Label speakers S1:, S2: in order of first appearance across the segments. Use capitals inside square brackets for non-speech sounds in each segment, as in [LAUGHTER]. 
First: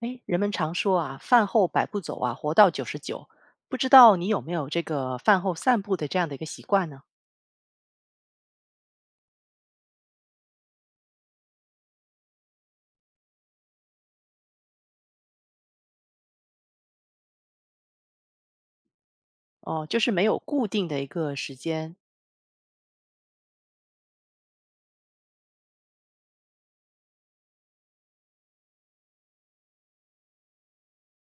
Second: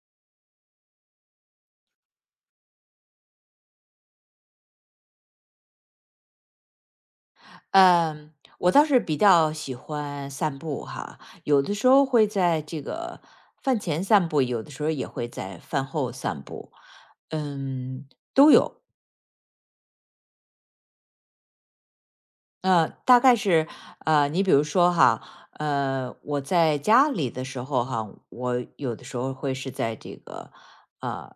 S1: 哎，人们常说啊，饭后百步走啊，活到九十九。不知道你有没有这个饭后散步的这样的一个习惯呢？
S2: 嗯，我倒是比较喜欢散步哈，有的时候会在这个饭前散步，有的时候也会在饭后散步。嗯，
S1: 哦，就是没有固定的一个时间。
S2: 大概是，你比如说哈，我在家里的时候哈，我有的时候会是在这个，呃，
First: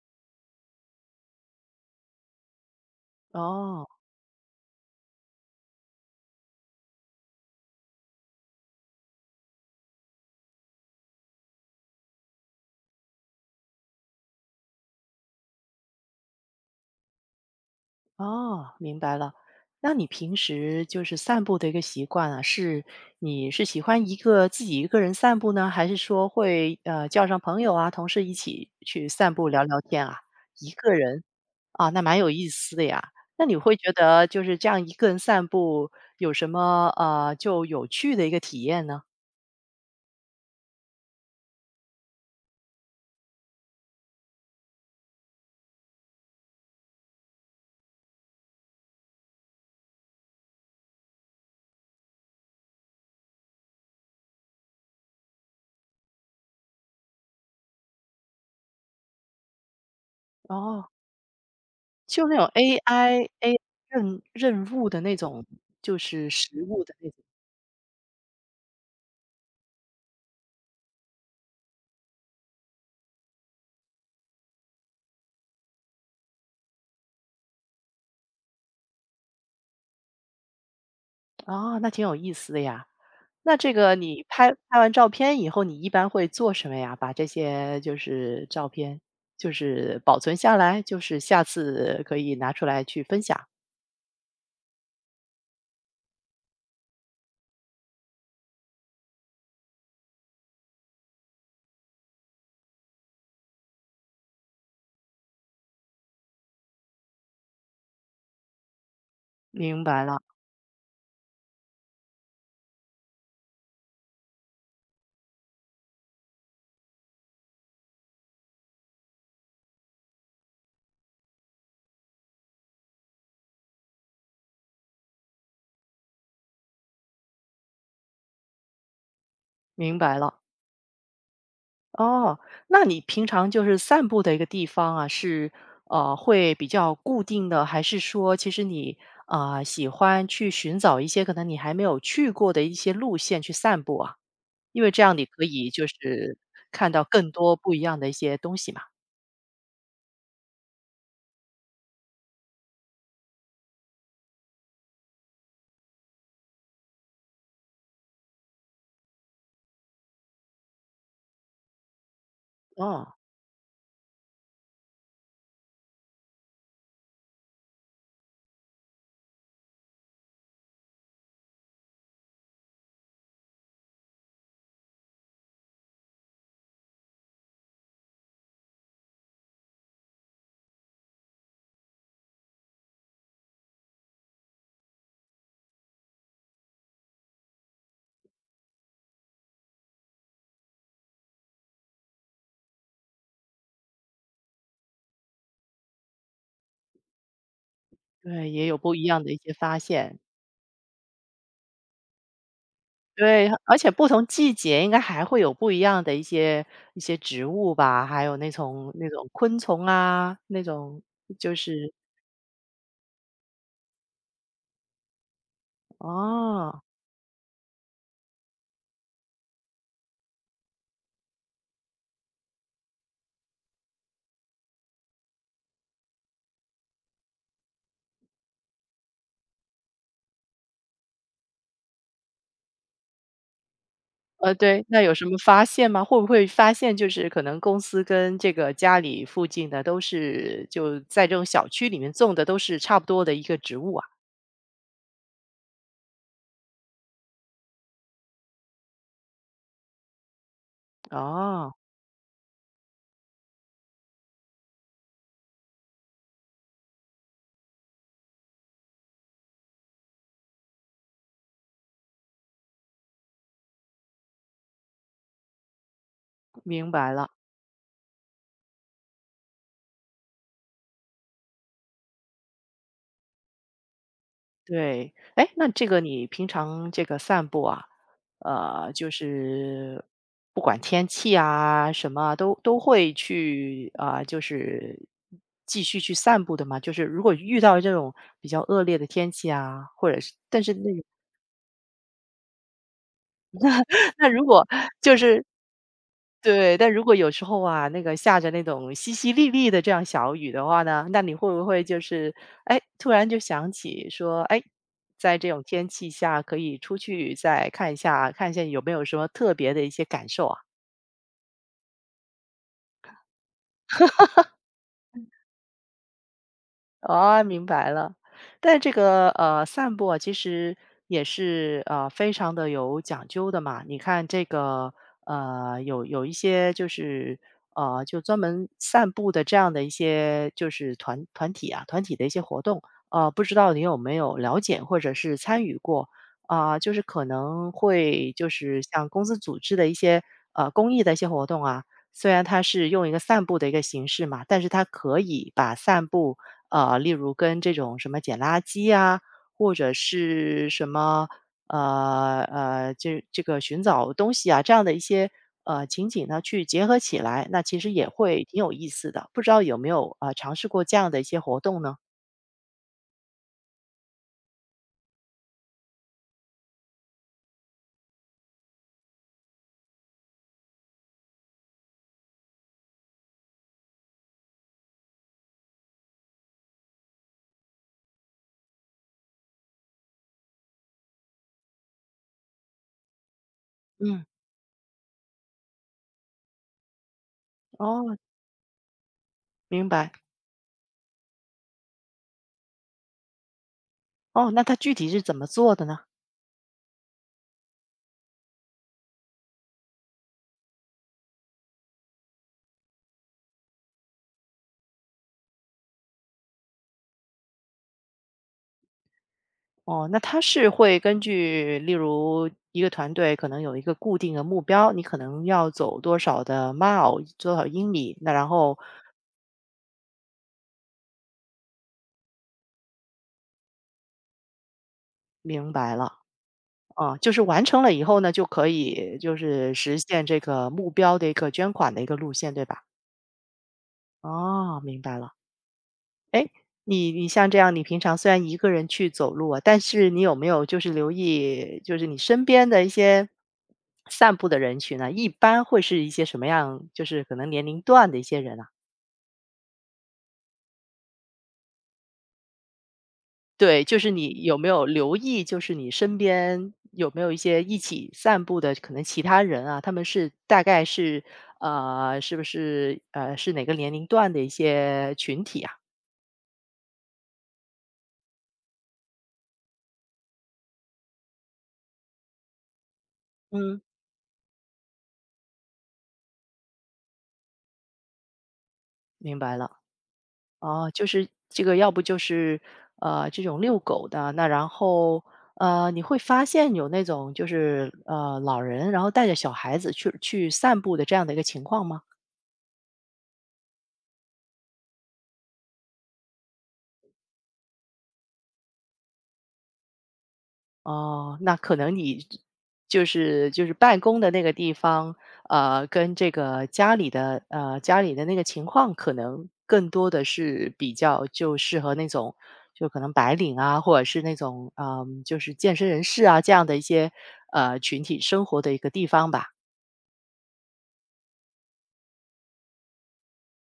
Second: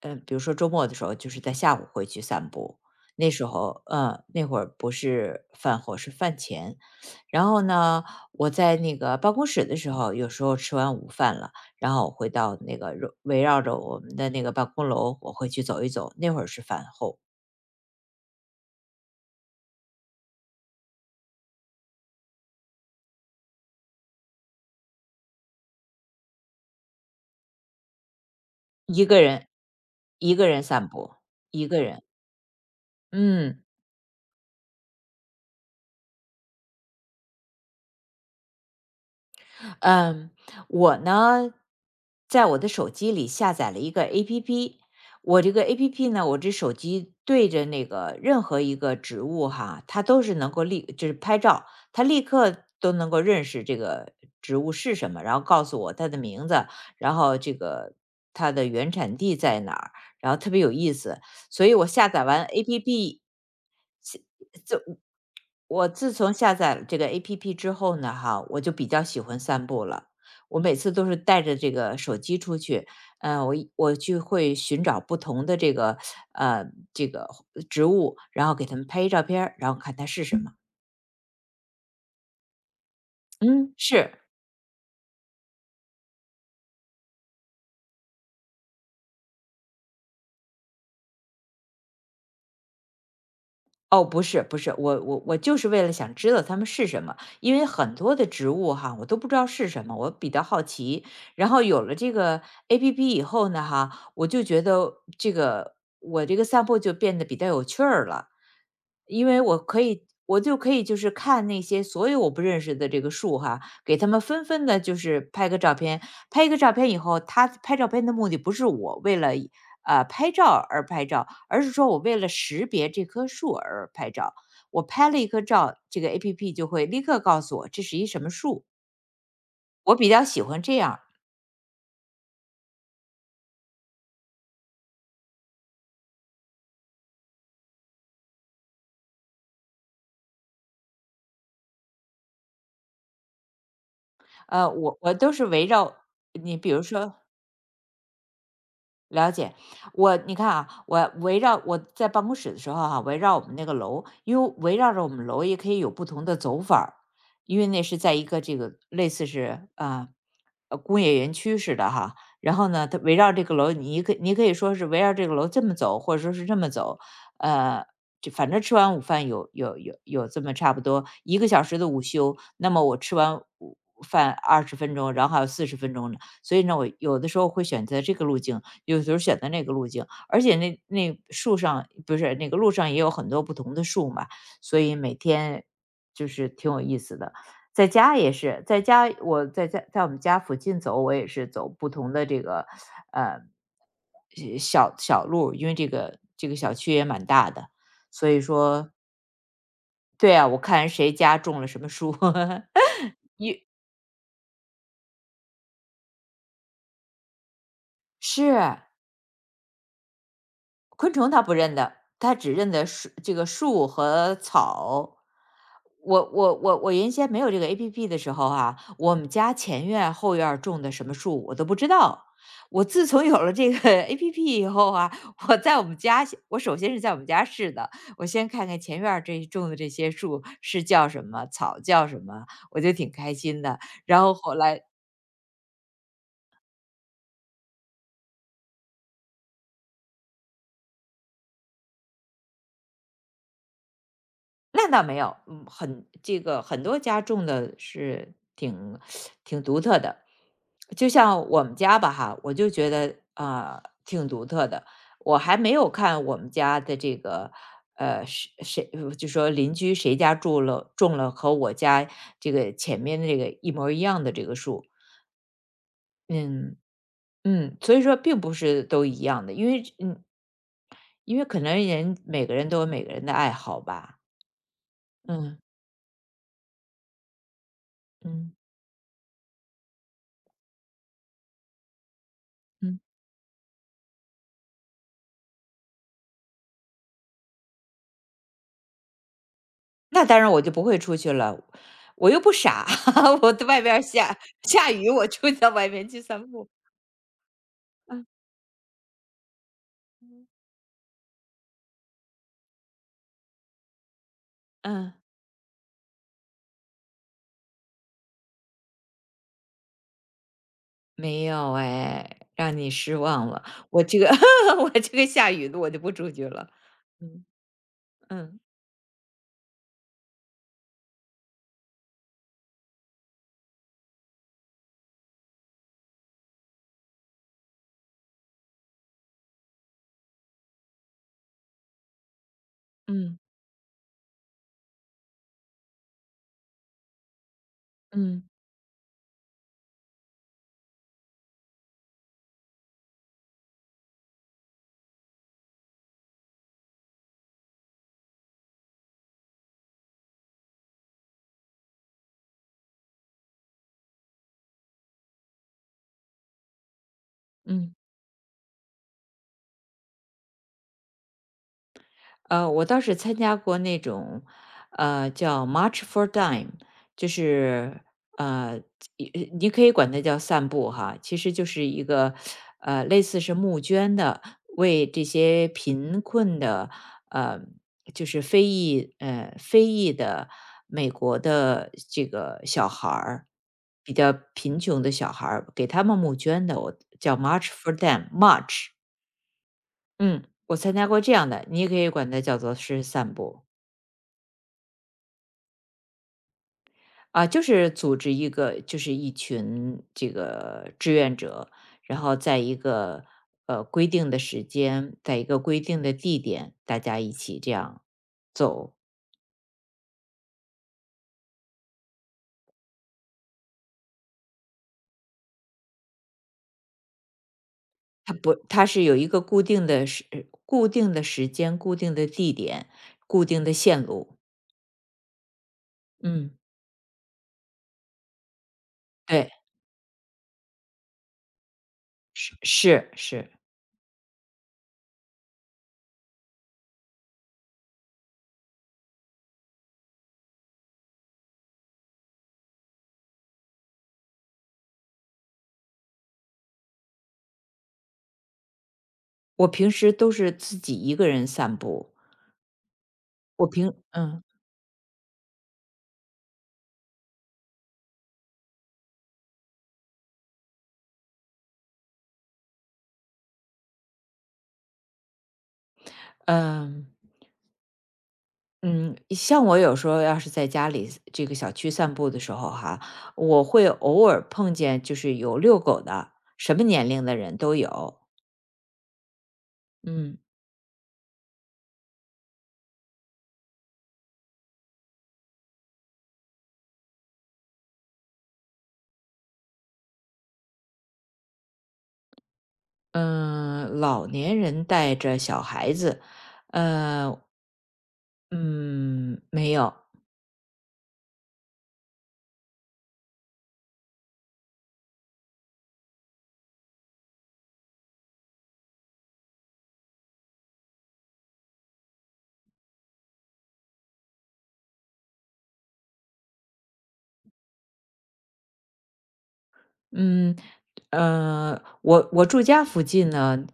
S2: 比如说周末的时候，就是在下午会去散步。那时候，
S1: 哦。
S2: 那会儿不是饭后，是饭前。然后呢，我在那个办公室的时候，有时候吃完午饭了，然后我会到那个围绕着我们的那个办公楼，我会去走一走。那会儿是饭后，
S1: 哦，明白了。那你平时就是散步的一个习惯啊，是你是喜欢一个自己一个人散步呢，还是说会叫上朋友啊、同事一起
S2: 一
S1: 去
S2: 个
S1: 散步
S2: 人，
S1: 聊聊天啊？
S2: 一个人
S1: 一
S2: 散
S1: 个
S2: 步，
S1: 人
S2: 一个
S1: 啊，那
S2: 人。
S1: 蛮有意思的呀。那你
S2: 嗯，
S1: 会觉得就是这样一个人散步有什么就有趣的一个体验呢？
S2: 嗯，我呢，在我的手机里下载了一个 APP，我这个 APP 呢，我这手机对着那个任何一个植物哈，它都是能够立，就是拍照，它立刻都能够认识这个植物是什么，然后告诉我它的名字，然后这个它的原产地在哪儿，然后特别有
S1: 哦，
S2: 意思，所以我下载
S1: 就那种
S2: 完 APP。
S1: AI 任
S2: 就。
S1: 务的那种，
S2: 我
S1: 就
S2: 自
S1: 是
S2: 从下
S1: 食
S2: 载
S1: 物
S2: 了
S1: 的
S2: 这个
S1: 那种
S2: APP 之后呢，哈，我就比较喜欢散步了。我每次都是带着这个手机出去，我就会寻找不同的这个呃这个植物，然后给它们拍一照片儿然后看它是什么。
S1: 哦，那挺有意思的呀。那
S2: 嗯，
S1: 这个
S2: 是。
S1: 你拍完照片以后，你一般会做什么呀？把这些就是照片，就是保存下来，就是下次可以拿出来去分享。
S2: 哦，不是，我就是为了想知道它们是什么，因为很多的植物哈，我都不知道是什么，我比较好奇。然后有了这个 APP 以后呢，哈，我就觉得这个我这个散步就变得比较有趣儿了，因为我可
S1: 明白
S2: 以，
S1: 了，
S2: 我就可以就是看那些所有我不认识的这个树哈，给他们纷纷的，就是拍个照片。拍一个照片以后，他拍照片的目的不是我为了拍照而拍照，而是说我为了识别这棵树而拍照。我拍了一棵照，这个 APP 就会立刻告诉我这是一什么树。我
S1: 明
S2: 比
S1: 白
S2: 较
S1: 了。
S2: 喜欢这样，
S1: 哦，那你平常就是散步的一个地方啊，是会比较固定的，还是说其实你喜欢去寻找一些可能你还没有去过的一些路线去散步啊？因为
S2: 我
S1: 这
S2: 我
S1: 样你
S2: 都
S1: 可
S2: 是围
S1: 以就
S2: 绕
S1: 是
S2: 你比如
S1: 看到
S2: 说
S1: 更多不一样的一些东西嘛。
S2: 了解，我你看啊，我围绕我在办公室的时候哈，围绕我们那个楼，因为围绕着我们楼也可以有不同的走法儿，因为那是在一个这个类似是啊工业园区似的哈。然后呢，它
S1: 哦。
S2: 围绕这个楼，你可以说是围绕这个楼这么走，或者说是这么走，呃，就反正吃完午饭有这么差不多一个小时的午休，那么我吃完午饭20分钟，然后还有四十分钟呢，所以呢，我有的时候会选择这个路径。有时候选择那个路径，而且那那树上不是那个路上也有很多不同的树嘛，所以每天就是挺有意思的。在家也是，在家我在我们家附近走，我也是走不同的这个呃小路，因为这个小区也蛮大的，所以
S1: 对，也有
S2: 说
S1: 不一样的一些发现。
S2: 对啊，我看谁家种了什么树，
S1: 对，而且不同季节应该还会有不一样的一些植物吧，
S2: [LAUGHS]
S1: 还有那
S2: 是
S1: 种那种昆虫啊，那种
S2: 昆虫它不
S1: 就
S2: 认
S1: 是
S2: 得，它只认得树这个树和草。我我我
S1: 哦，
S2: 我原先没有这个 APP 的时候啊，我们家前院后院儿种的什么树我都不知道。我自从有了这个 [LAUGHS] APP 以后啊，我在我们家先我首先是在我们家试的，我先看看前院儿这种的这些树是叫什么，草叫什么，我就挺开心的。然后后来
S1: 对，那有什么发现吗？会不会发现就是可能公司跟这个家里附近的都是就在这种小区里面种的都是差不多的一个植物啊？
S2: 那倒没有，嗯，很这个很多家种的是挺独特的，就像我
S1: 哦，
S2: 们家吧哈，我就觉得啊、挺独特的。我还没有看我们家的这个呃谁谁呃就说邻居谁家住了种了和我家这个前面的这个一模儿一样的这个树，嗯
S1: 明白了。
S2: 所以说并不是都一样的，因为因为可能人每个人都有每个人的爱好吧，
S1: 对，哎，
S2: 嗯
S1: 那这个你平常这个散步啊，
S2: 嗯
S1: 就是不管天气啊什么啊，都
S2: 嗯。
S1: 会去啊、就是继续去散步的嘛。就是如果遇到这种比较恶劣的天气啊，或者
S2: 那
S1: 是，
S2: 当然我
S1: 但
S2: 就
S1: 是
S2: 不
S1: 那
S2: 会出去了，我又不傻，[LAUGHS] 我在外边儿
S1: [LAUGHS] 那
S2: 下
S1: 如果
S2: 下雨，
S1: 就
S2: 我
S1: 是
S2: 就到外面去散步。
S1: 对，但如果有时候啊，那个
S2: 嗯，
S1: 下着那种淅淅沥沥的这样小雨的话呢，那你会不会就是，哎，突然就想起说，哎，
S2: 嗯，
S1: 在这种天气下可以出去再看一下，看一下有没有什么特别的一些感受啊？
S2: 没有哎，让你失望了。我这个 [LAUGHS] 我这个下雨的我就不出去了。
S1: 哦，
S2: 嗯
S1: 明白了。
S2: 嗯
S1: 但这个散步啊，其实也是非常的有讲究的嘛。你看这个有一些就是就专门散步的这样的一些就是团体啊，团体的一些活动
S2: 嗯
S1: 不知道你有没有了解或者是参与过啊、就是可能会
S2: 嗯
S1: 就是像公司组织的一些公益的一些活动啊，虽然它是用一个散步的一个形式嘛，但是它可以把散步。例如跟这种什么捡垃圾呀，或者是什么这个寻找东西啊，这样的一些情景呢，去结合起来，那其实
S2: 嗯。
S1: 也会挺有意思的。不知道有没有尝试过这样的一些活动呢？
S2: 我倒是参加过那种，叫 March for Dime，就是呃，一你可以管它叫散步哈，其实就是一个类似是募捐的，为这些贫困的呃，就是非裔的美国的这个小孩儿，比
S1: 嗯，
S2: 较贫穷的小孩儿，给他们募捐的，我叫 March for
S1: 哦，
S2: Them，March
S1: 明白。
S2: 嗯，我参加过这样的，你也可以管它叫做是散步
S1: 哦，那他具体是怎么做的呢？
S2: 啊，就是组织一个，就是一群这个志愿者，然后在一个规定的时间，在一个规定的地点，大家一起这样走。
S1: 哦，那他是会根据，例如一个团队可能有一个固定的目标，你可能要走多少的 mile，多少英里，那
S2: 它
S1: 然
S2: 不，
S1: 后
S2: 它是有一个固定的时间、固定的地点、固定的线路。
S1: 明白了。
S2: 嗯，
S1: 啊，就是完成了以后呢，就可以就
S2: 对，
S1: 是实现这个目标的一个捐款的一个路线，
S2: 是
S1: 对吧？
S2: 是是，
S1: 哦，明白了。哎，你像这样，你平常虽然一个人去走路啊，但是你有没有就是留意，就是你身边的一些散步的人群呢？一般会是一些什么样？就是可能年龄段的一些人啊？
S2: 我平时都是自己一个人散步。我
S1: 对，
S2: 平
S1: 就是你
S2: 嗯
S1: 有没有留意，就是你身边有没有一些一起散步的可能其他人啊，他们是大概是是不是是哪个年龄段的一些群体啊？
S2: 嗯。嗯，像我有时候要是在家里这个小区散步的时候哈，我
S1: 嗯，
S2: 会偶尔碰见就是有遛狗的，什么年龄的人都有。
S1: 明白了。
S2: 嗯
S1: 哦，就是这个，要不就是这种遛狗的，那然后你会发现有那种就是老人然后带着小孩子去散步的这样的一个情况吗？
S2: 嗯，老年人带着小孩子，呃嗯没有，
S1: 哦，那可能你就是办公的那个地方，跟这个家里的那个情况，可能更多的是比较就适合那种就可能白领啊，或者是那种就是健身人士啊这样的一些群体生活的一个地方吧。
S2: 嗯我我住家附近呢，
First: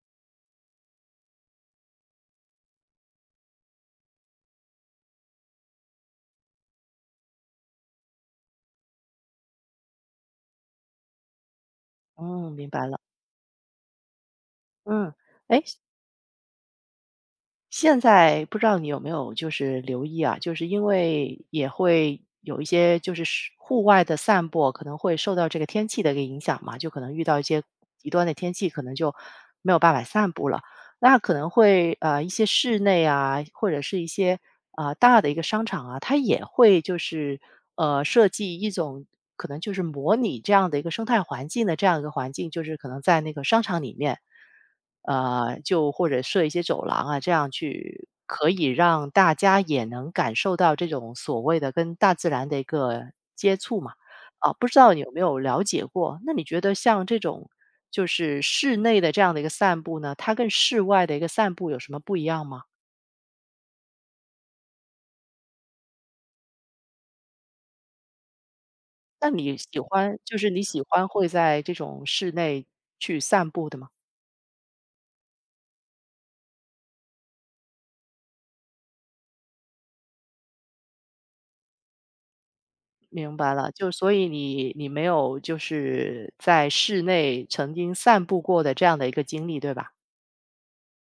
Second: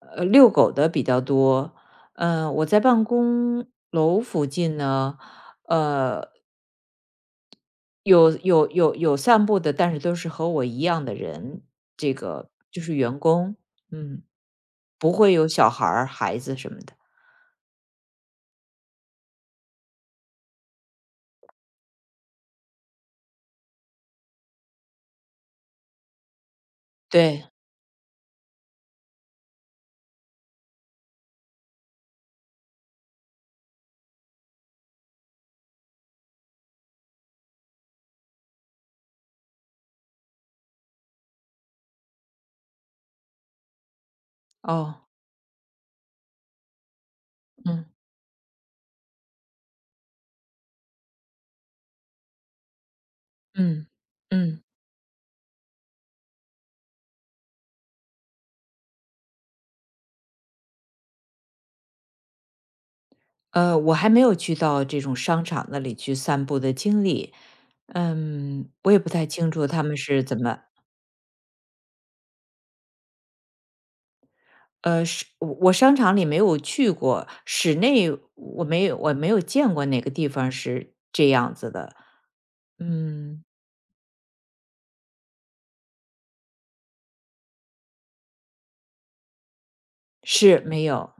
S2: 遛狗的比较多。我在办公楼附近呢，呃有散步的，但是都是和我一样的人，这个
S1: 嗯，明
S2: 就
S1: 白
S2: 是
S1: 了。
S2: 员工，嗯，不
S1: 嗯，
S2: 会有
S1: 哎，
S2: 小孩儿、孩子什么的。
S1: 现在不知道你有没有就是留意啊，就是因为也会有一些就是是户外的散步，可能会受到这个天气的一个影响嘛，就可能遇到一
S2: 对，
S1: 些极端的天气，可能就没有办法散步了。那可能会一些室内啊，或者是一些大的一个商场啊，它也会就是，设计一种可能就是模拟这样的一个生态环境的这样一个环境，就是可能在那个商场里面，
S2: 哦，
S1: 就或者设一些走廊啊，这样
S2: 嗯
S1: 去可以让大家也能感受到这种所谓的跟大自然的一个接触
S2: 嗯
S1: 嘛。啊，
S2: 嗯，
S1: 不知道你有没有了解过？那你觉得像这种就是室内的这样的一个散步呢，它跟室外的一个散步有什么不一样吗？
S2: 我还没有去到这种商场那里去散步的经历，嗯，我也不太
S1: 那
S2: 清
S1: 你
S2: 楚
S1: 喜
S2: 他们
S1: 欢
S2: 是
S1: 就
S2: 怎
S1: 是
S2: 么，
S1: 你喜欢会在这种室内去散步的吗？
S2: 是我我商场里没有去过，室内我没有见过哪个地方是这样子的，
S1: 明
S2: 嗯，
S1: 白了，就所以你没有就是在室内曾经散步过的这样的一个经历，对吧？
S2: 是没有。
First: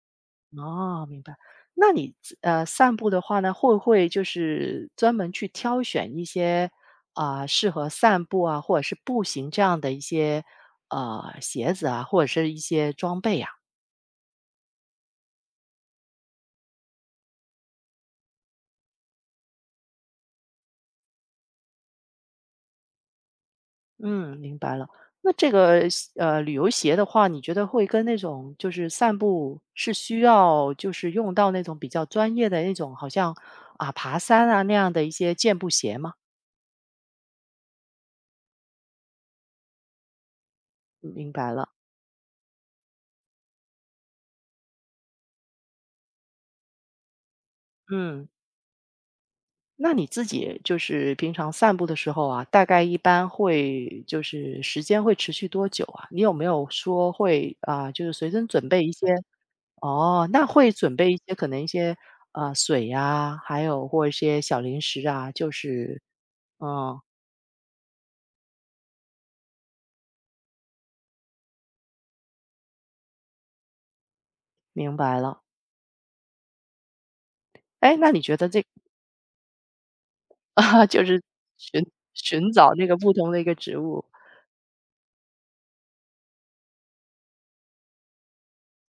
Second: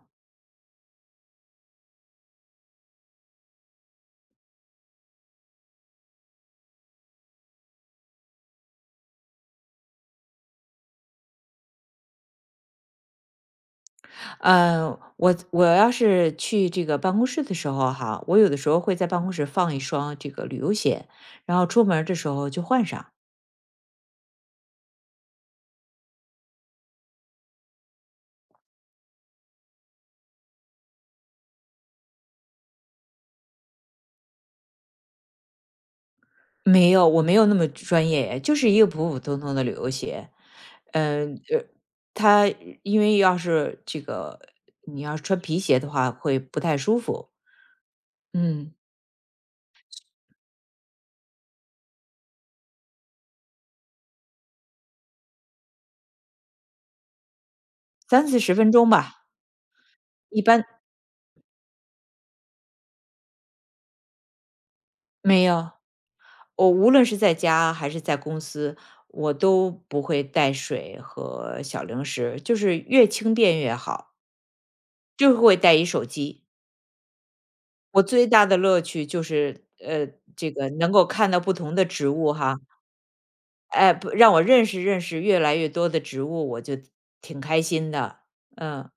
S1: 哦，明白。那你散步的话呢，会不会就是专门去挑选一些适合散步啊，或者是步行这样的一些鞋子啊，或者是一些装备呀、
S2: 呃，我要是去这个办公室的时候哈，我有的时候会在办公室放一双这个旅游鞋，然后出门儿的时候就换上。
S1: 嗯，明白了。那这个旅游鞋的话，你觉得会跟那种就是散步是需要就是用到那种比较专业的那种，好像啊爬山啊那样的一些健步鞋吗？
S2: 没有，我没有那么专业，就是一个普普通通的旅游鞋。
S1: 嗯明
S2: 嗯
S1: 白
S2: 呃，
S1: 了，
S2: 它因为要是这个你要是穿皮鞋的话，会不太舒服。
S1: 嗯。
S2: 嗯，
S1: 那你自己就是平常散步的时候啊，大概一般会就是时间会持续多久啊？你有没有说会啊，就是
S2: 三
S1: 随
S2: 四
S1: 身
S2: 十
S1: 准
S2: 分
S1: 备一
S2: 钟
S1: 些？
S2: 吧，
S1: 哦，
S2: 一
S1: 那
S2: 般
S1: 会准备一些可能一些啊水呀，还有或一些小零食啊，
S2: 没
S1: 就
S2: 有。
S1: 是
S2: 我无
S1: 嗯，
S2: 论是在家还是在公司，我都不会带水和小零食，就是越轻便越好，
S1: 明白
S2: 就
S1: 了。
S2: 会带一手机。
S1: 哎，
S2: 我
S1: 那你
S2: 最
S1: 觉
S2: 大
S1: 得
S2: 的
S1: 这个
S2: 乐趣就是，这
S1: [LAUGHS]
S2: 个
S1: 啊，
S2: 能
S1: 就
S2: 够
S1: 是
S2: 看到不同
S1: 寻
S2: 的植物
S1: 寻
S2: 哈，
S1: 找那个不同的一个植
S2: 哎，
S1: 物，
S2: 不让我认识认识越来越多的植物，我就挺开心的。嗯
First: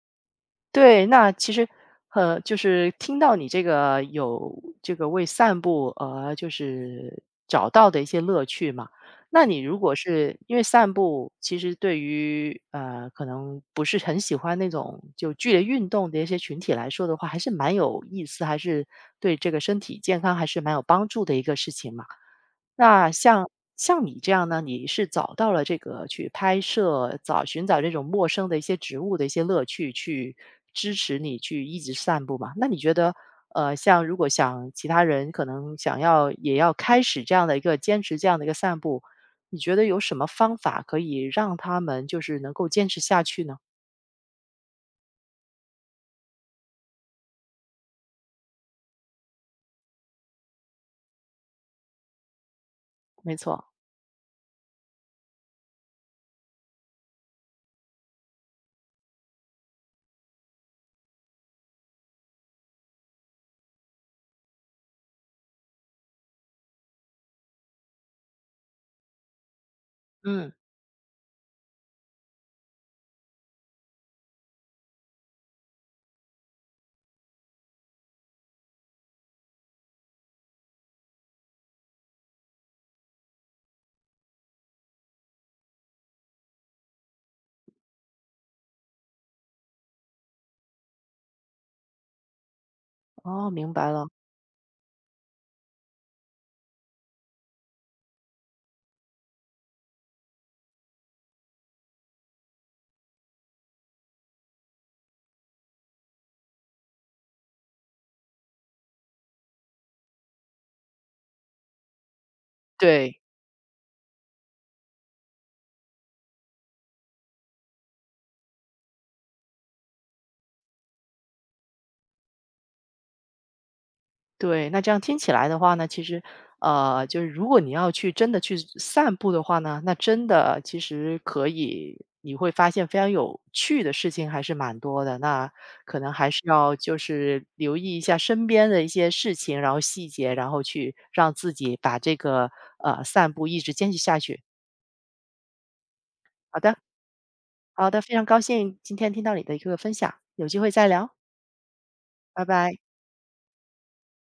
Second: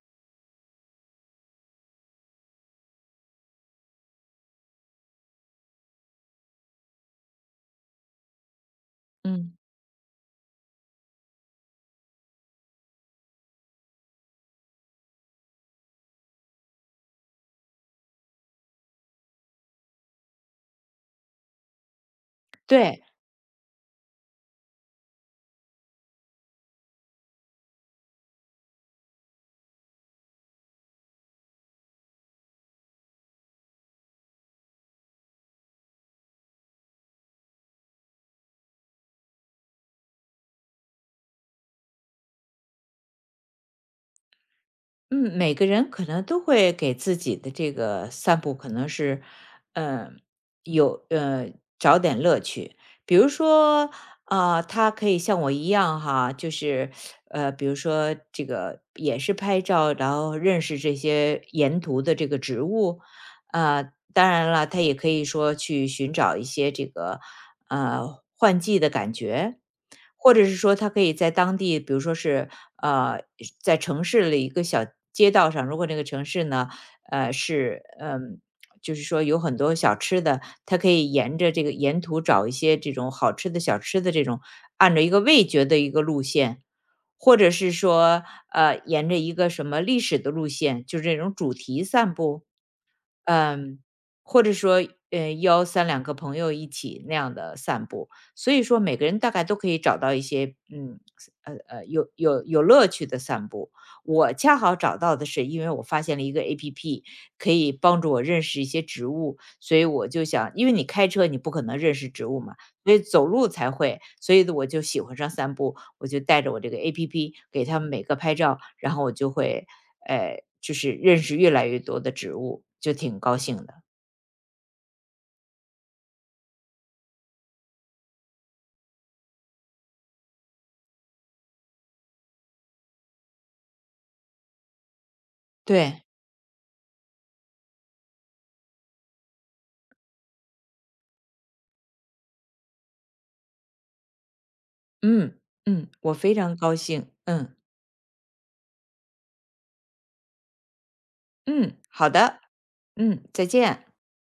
S1: 对，那其实，就是听到你这个有这个为散步而就是找到的一些乐趣嘛，那
S2: 嗯，
S1: 你如果是因为散步，其实对于可能不是很喜欢那种就剧烈运动的一些群体来说的话，还是蛮有意思，还是对这个身体健康还是蛮有帮助的一个事情嘛。
S2: 对。
S1: 那像你这样呢，你是找到了这个去拍摄，寻找这种陌生的一些植物的一些乐趣，去支持你去一直散步嘛？那你觉得，像如果想其他人可能想要也要开始这样的一个坚持这样的一个散步，你觉得有什么方法可以让他们就是能够坚持下去呢？
S2: 嗯，每个人可能都会给自己的这个散步，可能是，嗯，有找点乐趣。比如
S1: 没错，
S2: 说，啊、他可以像我一样哈，就是比如说这个也是拍照，然后认识这些沿途的这个植物。啊，当然了，他也可以说去寻找一些这个换季的感觉。或者
S1: 嗯，
S2: 是说他可以在当地，比如说是呃，在城市的一个小街道上，如果那个城市呢，是就是说有很多小吃的，他可以沿着这个沿途找一些这种好吃的小吃的这种，按照一个味觉的一个路线，或者是说沿着一个什么历史的路线，就是这种主题散步。
S1: 哦，明
S2: 嗯，
S1: 白了，
S2: 或者说，邀三两个朋友一起那样的散步，所以说每个人大概都可以找到一些，嗯，有乐趣的散步。我恰好找到的是，因为我发现了一个 APP，可以帮助我认识一些植物，所以我就想，因为你开车你不可能认识植物嘛，所以
S1: 对。
S2: 走路才会，所以我就喜欢上散步，我就带着我这个 APP 给他们每个拍照，然后我就会就是认识越来越多的植物，就挺高兴的。
S1: 对，那这样听起来的话呢，其实，就是如果你要去真的去散步的话呢，那真的其实可以，你会发现非常有趣的事情还是蛮多的。那可
S2: 对，
S1: 能还是要就是留意一下身边的一些事情，然后细节，然后去让自己把这个散步一直坚持下去。
S2: 嗯我非常
S1: 好
S2: 高
S1: 的，
S2: 兴，
S1: 好的，非常高兴今天听到你的一个分享，有机会再聊，
S2: 嗯，好的，
S1: 拜拜。
S2: 嗯，再见。